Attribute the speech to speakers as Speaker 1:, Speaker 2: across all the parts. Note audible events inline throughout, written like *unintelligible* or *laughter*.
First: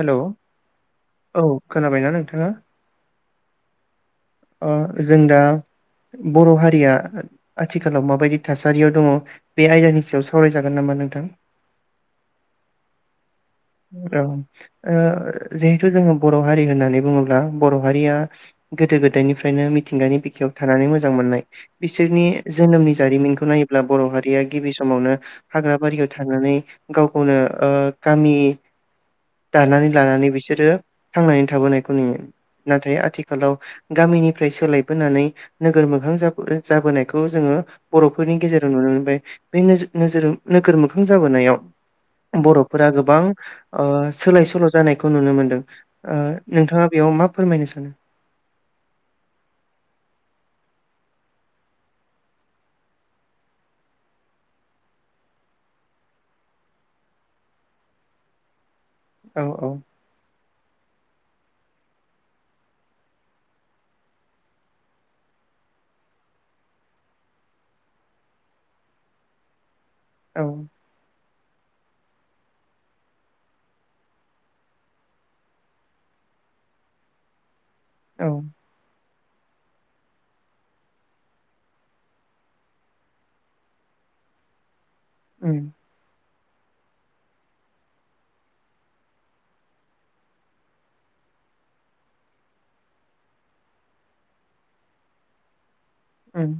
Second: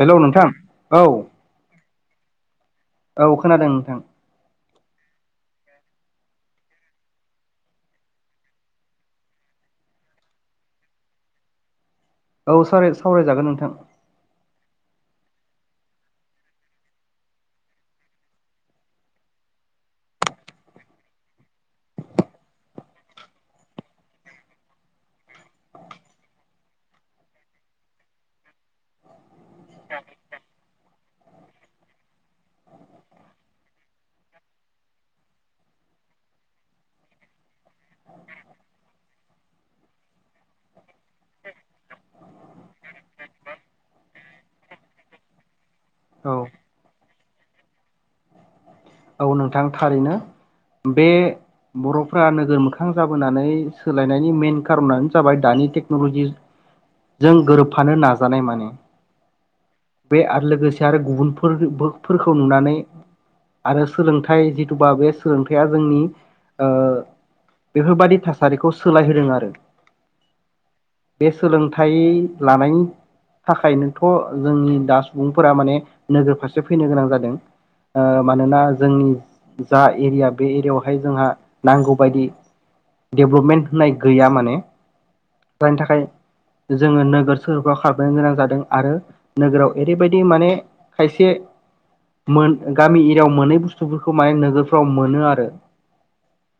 Speaker 1: Hello नोंथां औ
Speaker 2: खोनाबायना नोंथाङा
Speaker 1: औ खोनादों नोंथां
Speaker 2: ओ जों दा बर'हारिया आथिखालाव माबायदि थासारियाव दंङ बे आयदानि सायाव सावरायजागोन नामा नोंथां।
Speaker 1: औ सावराय-सावरायजागोन नों
Speaker 2: औ ओ जिहेथु जोंङो बर'हारि होननानै बुङोब्ला बर'हारिया गोदो गोदायनिफ्रायनो मिथिंगानि बिखायाव थानानै मोजां मोननाय बिसोरनि जोनोमनि जारिमिनखौ नायोब्ला बर'हरिया गिबि समावनो हाग्रा बारियाव थानानै गाव-गावनो ओ गामि दानानै लानानै बिसोरो थांनानै थाबोनायखौ नुयो नाथाय आथिखालाव गामिनिफ्राय सोलायबोनानै नोगोर मोखां जाबोनायखौ जोंङो बर'फोरनि गेजेराव नुनो मोनबाय बे नोजोर नोगोर मोखां जाबोनायाव बर'फोरा गोबां ओ सोलाय सोल' जानायखौ नुनो मोनदों
Speaker 1: औ
Speaker 2: नोंथाङा बेयाव मा फोरमायनो सान
Speaker 1: नंगौ नोंथां थारैनो बे बर'फ्रा नोगोर मोखां जाबोनानै सोलायनायनि मेन कारनानो जाबाय दानि टेक्नलजिजों गोरोबफानो नाजानाय माने
Speaker 2: औ औ
Speaker 1: बे आरो लोगोसे आरो गुबुनफोरबो फोरखौ नुनानै आरो सोलोंथाइ जिथुबा बे सोलोंथाइया जोंनि ओ बेफोरबादि थासारिखौ सोलायहोदों आरो।
Speaker 2: औ
Speaker 1: बे सोलोंथाइ लानायनि थाखायनोथ जोंनि दा सुबुंफोरा माने नोगोर फारसे फैनो गोनां जादों। ओ
Speaker 2: औ
Speaker 1: मानोना उम जा एरिया बे एरियायावहाय जोंहा नांगौबायदि डेभलपमेन्ट होननाय गैया माने
Speaker 2: उम
Speaker 1: जायनि थाखाय जोंङो नोगोर सोरबा खारबोनो गोनां जादों आरो नोगोराव एरैबायदि माने खायसे मोन गामि एरियायाव मोनै बुस थु माने नोगोरफ्राव मोनो आरो।
Speaker 2: ओं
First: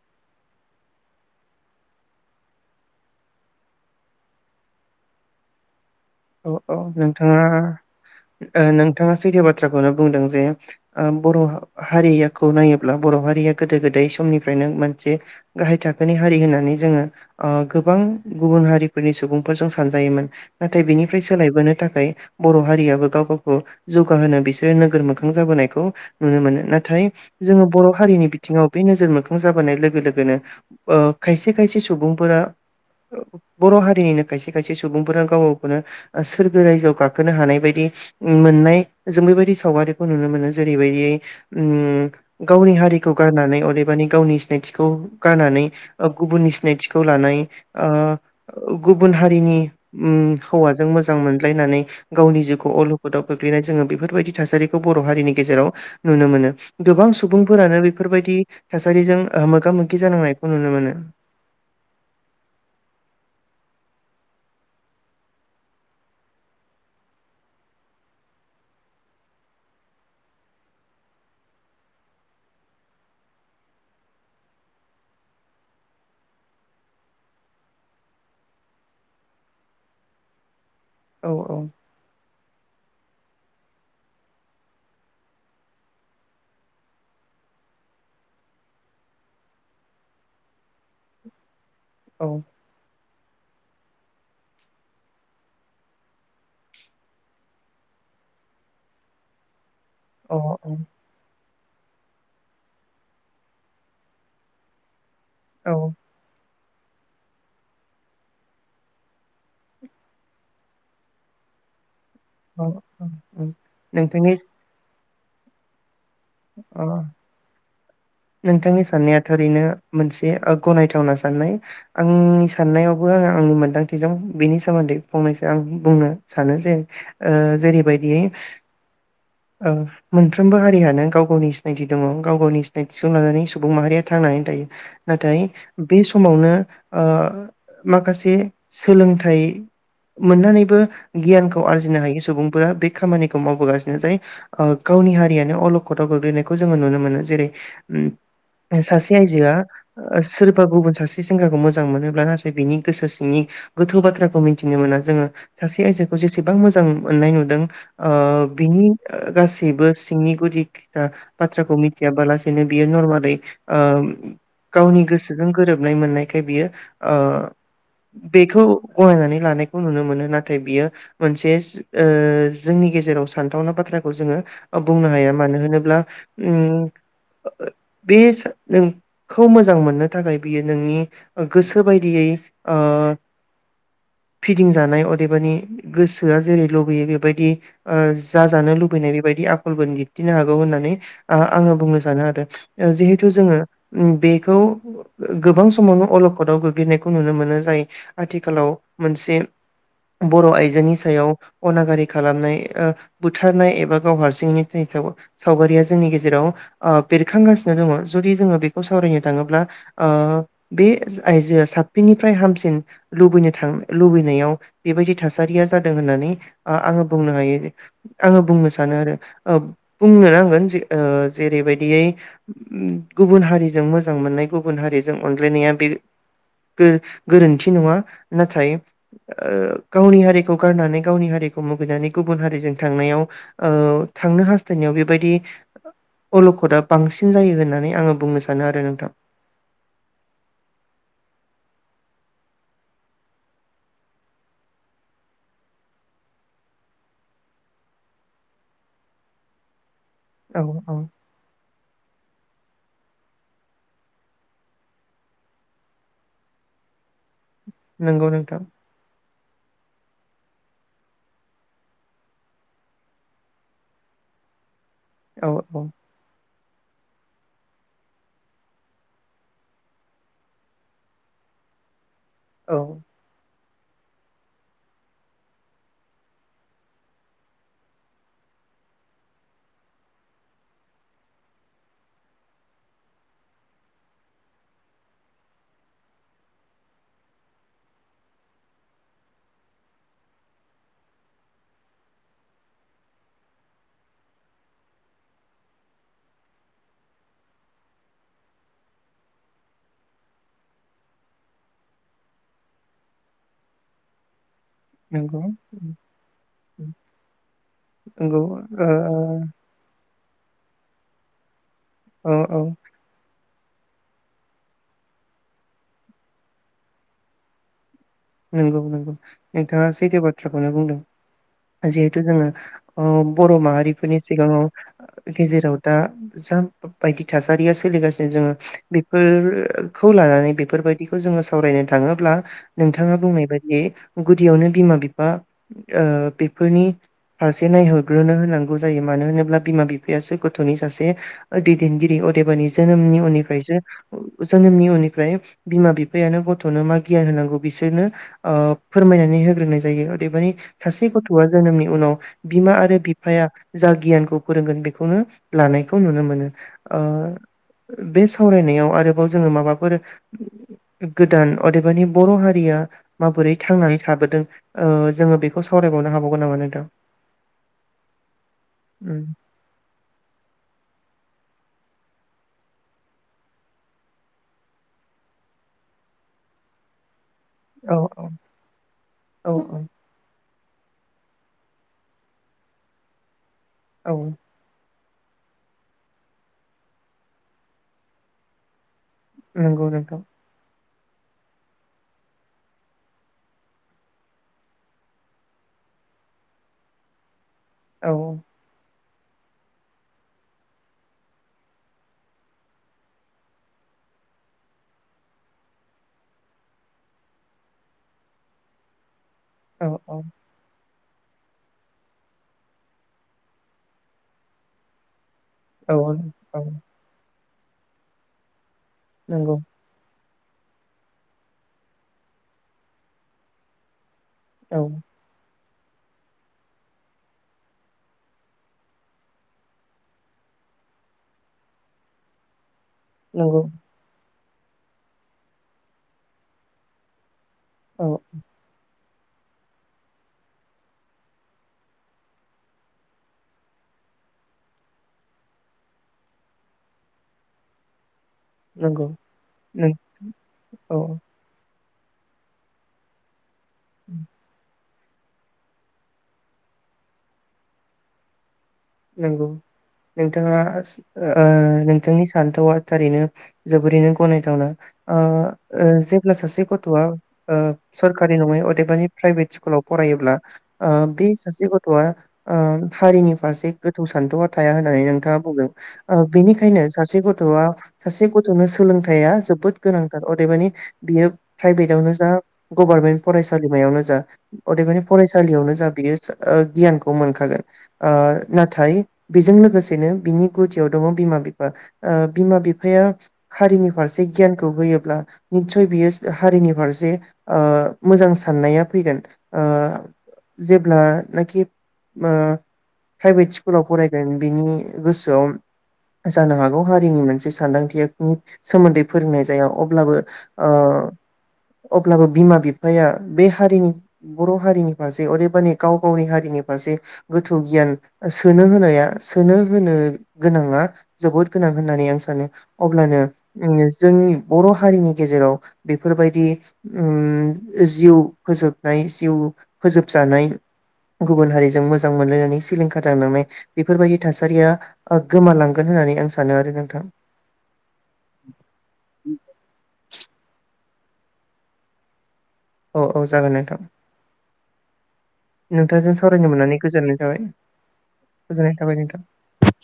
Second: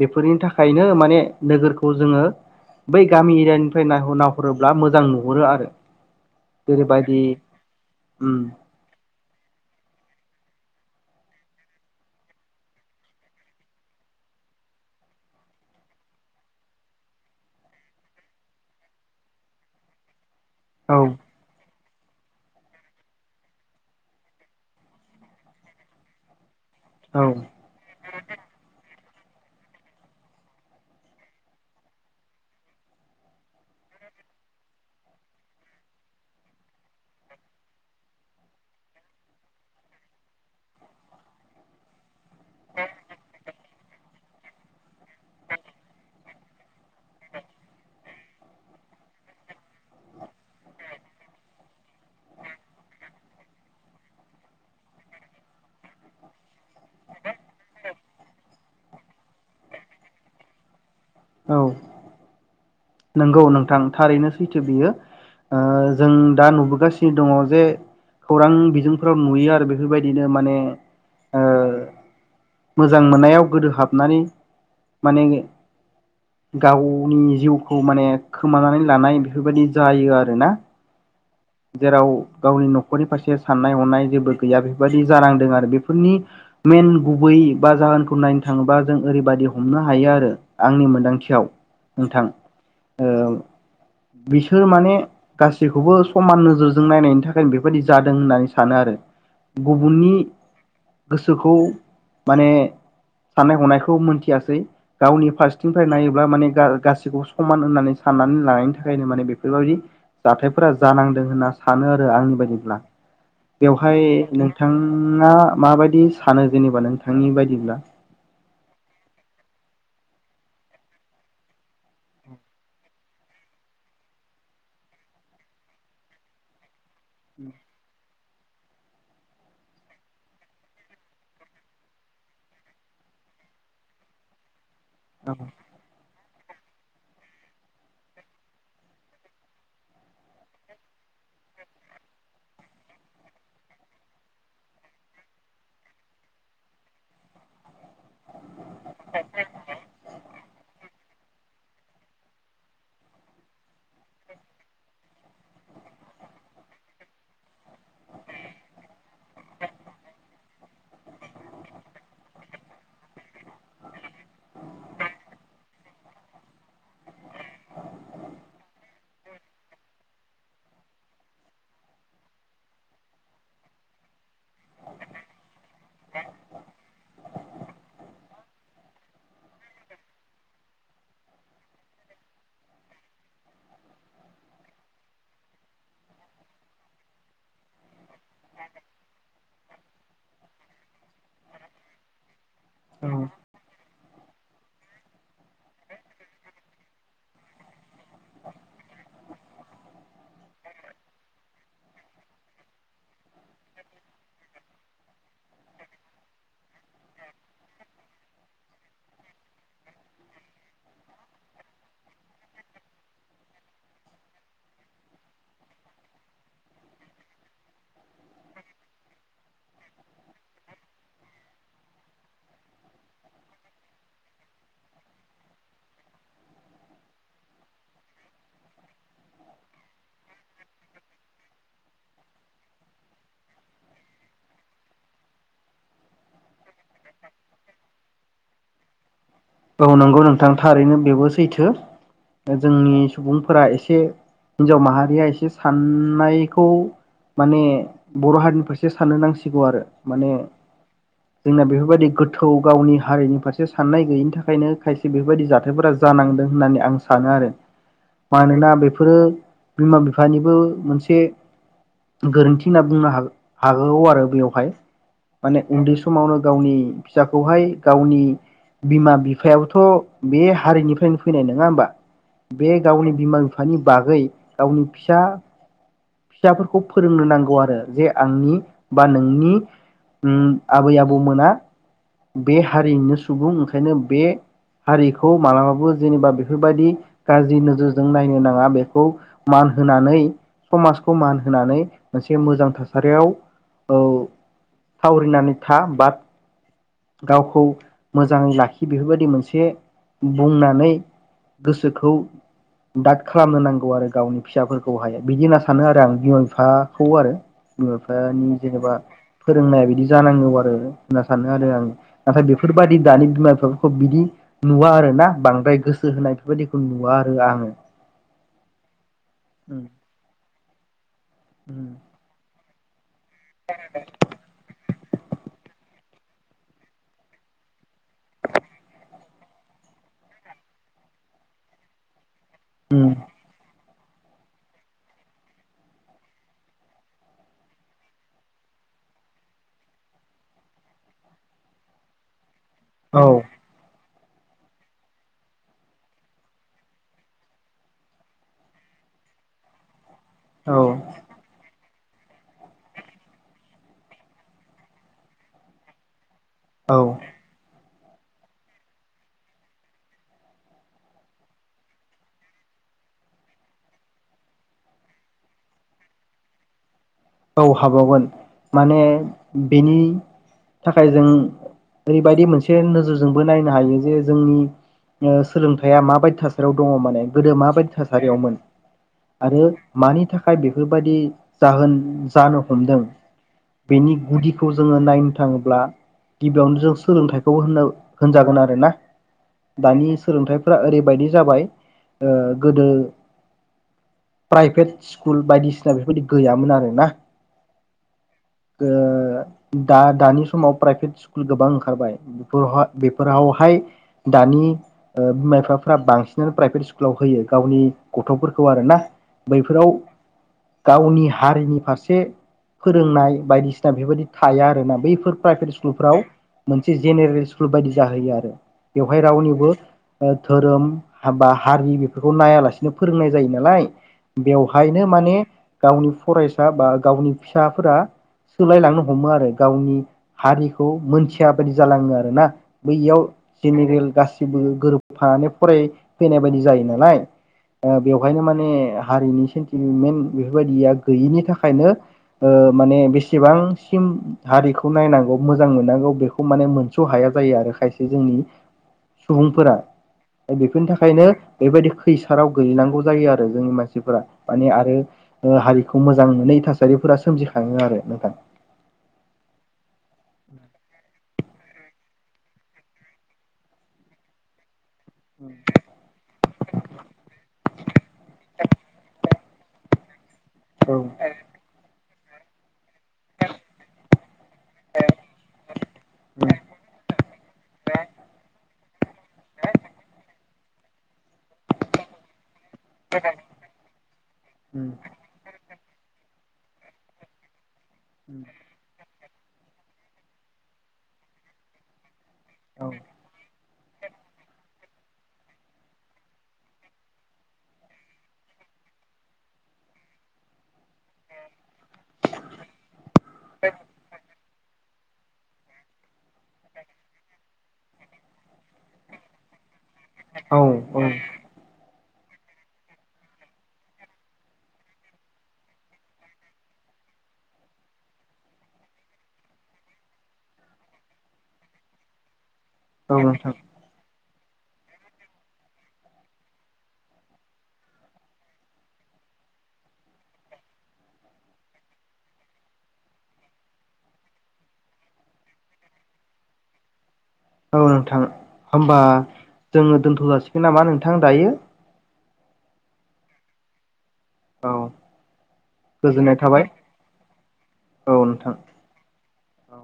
Speaker 1: बेफोरनि थाखायनो माने नोगोरखौ जोंङो बै गामि एरियानिफाय नायहर-नायहरोब्ला मोजां नुहरो आरो।
Speaker 2: औ औ
Speaker 1: जेरैबायदि
Speaker 2: नोंथाङा
Speaker 1: उम
Speaker 2: ओ नोंथाङा सैथो बाथ्राखौनो बुंदों जे ओ बर'हारियाखौ नायोब्ला बर'हारिया गोदो गोदाय समनिफ्रायनो मोनसे गाहाय थाखोनि हारि होननानै जोंङो ओ गोबां गुबुन हारिफोरनि सुबुंफोरजों सानजायोमोन। नाथाय
Speaker 1: औ
Speaker 2: बिनिफ्राय सोलायबोनो थाखाय बर'हारियाबो गाव-गावखौ जौगाहोनो बिसोरो नोगोर मोखां जाबोनायखौ नुनो मोनो ना थाय
Speaker 1: औ
Speaker 2: जोंङो बर'हारिनि बिथिङाव बे नोजोर मो जाबोनाय लोगो लोगोनो ओ खायसे खायसे सुबुंफोरा बर हारिनिनो खायसे खायसे सुबुंफोरा गाव खौनो सोरगो रायजोआव गाखोनो हानाय बायदि उम मोननाय जों बेबायदि सावगारिखौ नुनो मोनो जेरैबायदि उम गावनि हारिखौ गारनानै अदेबानि गावनि सिनायथिखौ गारनानै ओ गुबुननि सिनायथिखौ लानाय ओ गुबुन हारिनि उम हौवाजों मोजां मोनलायनानै गावनि जिउखौ अलखदाव गोगलैनाय जोङो बेफोरबायदि थासारिखौ बर हारिनि गेजेराव नुनो मोनो गोबां सुबुंफोरानो बेफोरबायदि थासारिजों ओ मोगा मोगि जानांनायखौ नुनो मोनो
Speaker 1: औ नंगौ नोंथां थारैनो सैथो बियो ओ जों दा नुबोगासिनो दङ जे खौरां बिजोंफोराव नुयो आरो बेफोरबायदिनो माने ओ मोजां मोननायाव गोदोहाबनानै माने गावनि जिउखौ माने खोमानानै लानाय बेफोरबायदि जायो आरोना
Speaker 2: औ औ
Speaker 1: जेराव गावनि नखरनि फारसे साननाय हनाय जेबो गैया बेफोरबायाददि जानांदों आरो बेफोरनि मेन गुबै बा जाहोनखौ नायनो थाङोबा जों ओरैबायदि हमनो हायो आरो आंनि मोन्दांथियाव नोंथां
Speaker 2: औ
Speaker 1: ओ बिसोर माने गासैखौबो स खमान नोजोरजों नायनायनि थाखायनो बेफोरबायदि जादों होननानै सानो आरो गुबुननि
Speaker 2: अ औ
Speaker 1: गोसोखौ माने साननाय हनायखौ मोनथियासै गावनि *unintelligible*
Speaker 2: औ
Speaker 1: नायोब्ला माने *unintelligible* गासैखौबो समान होननानै साननानै लानायनि थाखायनो माने बेफोरबायदि जाथायफोरा जा जानांदों होनना सानो *unintelligible* आंनि
Speaker 2: औ
Speaker 1: बायदिब्ला
Speaker 2: औ
Speaker 1: बेवहाय
Speaker 2: नोंथांनि
Speaker 1: नोंथाङा माबायदि सानो जेनेबा
Speaker 2: अ
Speaker 1: नोंथांनि बायदिब्ला
Speaker 2: नोंथांनि साननाया थारैनो मोनसे ओ गनायथावना साननाय आंनि साननायावबो आङो आंनि मोन्दांथिजों बेनि सोमोन्दै फंनैसो आं बुंनो सानो जे ओ जेरैबायदि मोनफ्रोमबो हारियानो गाव गावनि सिनायथि दङ गाव गावनि सिनायथिखौ लानानै सुबुं माहारिया थांनानै थायो नाथाय बे समावनो माखासे सोलोंथाइ मोननानैबो गियानखौ आरजिनो हायो सुबुंफोरा बे खामानिखौ मावबोगासिनो जाय गावनि हारियानो अल गोग्लैनायखौ जोङो नुनो मोनो जेरै सासे आयजोआ सोरबा गुबुन सासे से सेंग्राखौ मोजां मोनोब्ला नाथाय बिनि गोसो सिंनि गोथौ बाथ्राखौ मिथिनो मोना जोङो सासे आइजोखौ जेसेबां मोजां मोननाय नुदों बिनि गासैबो सिंनि गुदि। बाथ्राखौ मिथियाबालासेनो बियो नरमाललि गावनि गोसोजों गोरोबनाय मोननायखाय बियो बेखौ गनायनानै लानायखौ नुनो मोनो नाथाय बियो मोनसे जोंनि गेजेराव सानथावना बाथ्राखौ जोङो बुंनो हाया मानो। होनब्ला उम। बे नोंखौ मोजां मोननो थाखाय बियो नोंनि गोसो बायदियै फिदिंजानाय अदेबानि गोसोआ जेरै लुबैयो बेबायदि जाजानो लुबैनाय बेबायदि आखलबो दिन्थिनो हागोन। होननानै आङो बुंनो सानो आरो। जिहेथु जोङो। बेखौ गोबां समावनो अलखदाव गोग्लैनायखौ नुनो मोनो जाय आथिखालाव मोनसे बर' आइजोनि सायाव अनागारि खालामनाय बुथारनाय एबा गाव हारसिंनि सायाव सावगारिया जोंनि गेजेराव बेरखांगासिनो दङ जुदि जोङो बेखौ सावरायनो थाङोब्ला बे आइजोआ साबसिननिफ्राय हामसिन लुबैनो थां लुबैनायाव बेबायदि थासारिया जादों होननानै आङो बुंनो हायो आङो बुंनो सानो आरो। बुंनो नांगोन जे जेरैबायदियै गुबुन हारिजों मोजां मोननाय गुबुन हारिजों अनज्लायनाया बे गोरोन्थि नङा नाथाय गावनि हारिखौ गारनानै गावनि हारिखौ मुगैनानै गुबुन हारिजों थांनायाव थांनो हा जोंनियाव बेबायदि अलखदा बांसिन जायो होननानै आंङो बुंनो सानो आरो नोंथां।
Speaker 1: औ नंगौ नोंथां थारैनो बेबो सैथो जोंनि सुबुंफोरा एसे हिनजाव माहारिया एसे साननायखौ माने बर' हारिनि फारसे साननो नांसिगौ आरो। माने
Speaker 2: औ औ
Speaker 1: जोंना बेफोरबायदि गो गोथौ गावनि हारिनि फारसे साननाय गैयिनि थाखाय ओंखायनो खायसे बेफोरबायदि जाथायफोरा जानांदों होननानै आं सानो आरो।
Speaker 2: नंगौ नोंथां
Speaker 1: मानोना बेफोरो बिमा बिफानिबो मोनसे गोरोन्थि होनना बुंनो हागौ आरो बेवहाय
Speaker 2: औ
Speaker 1: माने
Speaker 2: औ
Speaker 1: उन्दै समावनो। गावनि फिसाखौहाय गावनि बिमा बि बिफायाबोथ बे हारिनिफ्रायनो फैनाय नंङा होमबा।
Speaker 2: औ
Speaker 1: बे गावनि बिमा बिफा। बिफानि बागै गावनि फिसा फिसाफोरखौ फोरोंनो नांगौ आरो जे आंनि बा नोंनि आबै आबौमोना बे हारिनिनो सुबुं ओंखायनो बे हारिखौ मालाबाबो जेनेबा बेफोरबायदि गाज्रि नोजोरजों नायनो नांङा बेखौ मान होनानै समाजखौ मान होनानै मोनसे मोजां थासारियाव थावरिनानै था बा गावखौ मोजांङै लाखि। बेफोरबायदि मोनसे बुंनानै गोसोखौ दाद खालामनो नांगौ आरो गावनि। फिसाफोरखौ हाया
Speaker 2: नंगौ
Speaker 1: बिदि होनना सानो आरो आं बिमा बिफाखौ आरो बिमा
Speaker 2: नंगौ
Speaker 1: बिफानि
Speaker 2: ओ
Speaker 1: जेनेबा फोरोंनाया बिदि जानांगौ आरो होनना सानो आरो आं
Speaker 2: औ
Speaker 1: नाथाइ
Speaker 2: औ
Speaker 1: बेफोरबायदि दानि बिमा बिफा बिदि नुवा आरो ना बांद्राय गोसो होनाय बेफोर बायदिखौ नुवा आरो आंङो‌।
Speaker 2: नोंगौ नोंगौ नोंथांआ सैथो बाथ्रा खौनो बुंदों। जिहेथु जोंङो बर माहारिफोरनि सिगांङाव गेजेराव दा जा बायदि थासारिया सोलिगासिनो जोंङो बेफोरखौ लानानै बेफोरबायदिखौ जोंङो सावरायनो थांङोब्ला
Speaker 1: उम
Speaker 2: बिथांङा बुंनाय बादि गुदियावनो बिमा बिफा बेफोरनि फारसे नायहरग्रोनो होनांगौ जायो मानो होनोब्ला बिमा बिफायासो गथ'नि सासे दैदेनगिरि अदेबानि जोनोमनि
Speaker 1: औ
Speaker 2: उननिफ्रायसो जोंनोम निउननिफ्राय बिमा बिफायानो गथनो मा गियान होनांगौ बिसोरनो फोरमायनानै होग्रोनाय जायो दा मानि
Speaker 1: औ
Speaker 2: सासे गथ'आ जोनोमनि उनाव बिमा आरो बिफाया जा गियानखौ फोरोंगोन बेखौनो लानायखौ नुनो मोनो
Speaker 1: औ
Speaker 2: ओ बे सावरायनायाव आरोबाव जोंङो माबाफोर गोदान अदेबानि बर हारि या माबोरै थांनानै थाबोदों ओ जोंङो बेखौ सावरायबावनो हाबावगोन नामा नोंथां
Speaker 1: औ हाबावगोन माने
Speaker 2: उम
Speaker 1: बेनि थाखाय जों ओरैबायदि मोनसे नोजोरजोंबो नायनो हायो जे जोंनि सोलोंथाइया माबायदि थासारियाव दंङ माने गोदो माबायदि
Speaker 2: औ औ
Speaker 1: थासारियावमोन
Speaker 2: औ
Speaker 1: आरो मानि थाख खाय बेफोरबायदि जाहोन जानो हमदों
Speaker 2: औ
Speaker 1: बेनि
Speaker 2: औ
Speaker 1: गुदिखौ जोंङो नायनो थांङोब्ला गिबियावनो जों सोलोंथाइखौ होनजागोन आरोना।
Speaker 2: नंगौ
Speaker 1: दानि
Speaker 2: नोंथां
Speaker 1: सोलोंथाइफ्रा ओरैबा बायदि जाबाय गोदो प्राइभेट स्कुल बायदिसिना बेफोरबायदि गैयामोन आरोना।
Speaker 2: औ।
Speaker 1: ओ दा दानि समाव प्राइभेट स्कुल गोबां ओंखारबाय बेफोरहा बेफोरावहाय दानि बिमा बिफाफ्रा बांसिनानो प्राइभेट स्कुलाव होयो गावनि गथ'फोरखौ आरोना।
Speaker 2: औ
Speaker 1: बैफोराव
Speaker 2: औ
Speaker 1: गावनि हारिनि फारसे से फोरोंनाय बायदिसिना बेफोरबायदि थाया आरोना बैफोर प्राइभेट
Speaker 2: औ औ
Speaker 1: स्कुफोराव
Speaker 2: औ
Speaker 1: मोनसे जेरेल सिकुल बेफोरबायदि जाहोयो आरो बेवहाय
Speaker 2: नंगौ
Speaker 1: रावनिबो ओ धोरोम बा हारि बेफोरखौ नायालासिनो फोरोंनाय जायो नालाय
Speaker 2: औ
Speaker 1: बेवहायनो माने गावनि फरायसा बा गावनि फिसाफोरा सोलायलांनो हमो आरो गावनि हारिखौ मोनथिया बायदि जालांङो आरो ना। बैयाव
Speaker 2: नंगौ
Speaker 1: जेनेरेल गासै गोरोबफानानै फरायफैनाय बायदि जायो नालाय
Speaker 2: औ
Speaker 1: बेवहायनो माने हारिनि सेन्टिमेन्ट बेफोरबायदिया गैयिनि थाखा खायनो ओ माने बेसेबांसिम हारिखौ नायनांगौ मोजां मोननांगौ बेखौ माने मोनस' हाया जायो आरो खायसे जोंनि
Speaker 2: नंगौ
Speaker 1: सुबुंफोरा
Speaker 2: नों
Speaker 1: बेफोरनि
Speaker 2: औ
Speaker 1: थाखायनो बेबायदि खैसाराव गोलैनांगौ जायो आ रो जोंनि मानसिफोरा माने आरो ओ हारिखौ मोजां मोनै थासारिफोरा सोमजिखाङो आरो नोंथां।
Speaker 2: नंगौ नोंथाङा ओ नोंथांनि सान्थौआ थारैनो जोबोरैनो गनायथावना। ओ ओ जेब्ला सासे गथ'आ ओ सरकारि नङै अदेबानि प्राइभेट कुलाव फरायोब्ला ओ
Speaker 1: औ
Speaker 2: बि सासे गथवा ओ हारिनि फारसे गोथौ सान्थौआ थाया होननानै नोंथाङा बुंदों ओ बेनिखायनो सासे गथ'आ सासे गथ'नो सोलोंथाइया जोबोद गोनांथार अदेबानि बियो प्राइभेटावनो जा गभारमेन्ट फरायसालिमायावनो जा अदेबानि फरायसालियावनो जा बियो ओ गियानखौ मोनखागोन ओ। बेजों लोगोसेनो बिनि गुदियाव दङ बिमा बिफा बिमा बिफाया हारिनि फारसे गियानखौ होयोब्ला निस्सय बियो हारिनि फारसे ओ मोजां साननाया फैगोन ओ जेब्लानाखि ओ प्राइभेट स्कुलाव फरायगोन बिनि गोसो सोआव जानो हागौ हारिनि मोनसे सानदांथिनि सोमोन्दै फोरोंनाय जाया। ब्लाबो
Speaker 1: औ औ
Speaker 2: ओ अब्लाबो बिमा बि फाया बे हारिनि बर' हारिनि फारसे ओदेबानि गाव गावनि हारिनि फारसे गोथौ गियान सोनो होनाया सोनो होनो गोनाङा जोबोद गोनां होननानै आं सानो।
Speaker 1: औ
Speaker 2: अब्लानो
Speaker 1: नोंथां
Speaker 2: जोंनि बर' हारिनि गेजेराव बेफोरबायदि उम जिउ फोजोबनाय जिउ फोजोबजानाय गुबुन हारिजों मोजां मोनलायनानै सिलिंखा *unintelligible* बेफोरबायदि थासारिया गोमालांगोन होननानै आं सानो आरो नोंथां।
Speaker 1: औ नोंथां होमबा जोङो दोन्थ'जासिगोन नामा नों थां दायो।
Speaker 2: औ औ जागोन नोंथां।
Speaker 1: औ
Speaker 2: नोंथांजों
Speaker 1: गोजोननाय
Speaker 2: सावरायनो
Speaker 1: थाबाय
Speaker 2: मोननानै गोजोननाय थाबाय
Speaker 1: औ नोंथां
Speaker 2: गोजोननाय थाबाय नोंथां।
Speaker 1: औ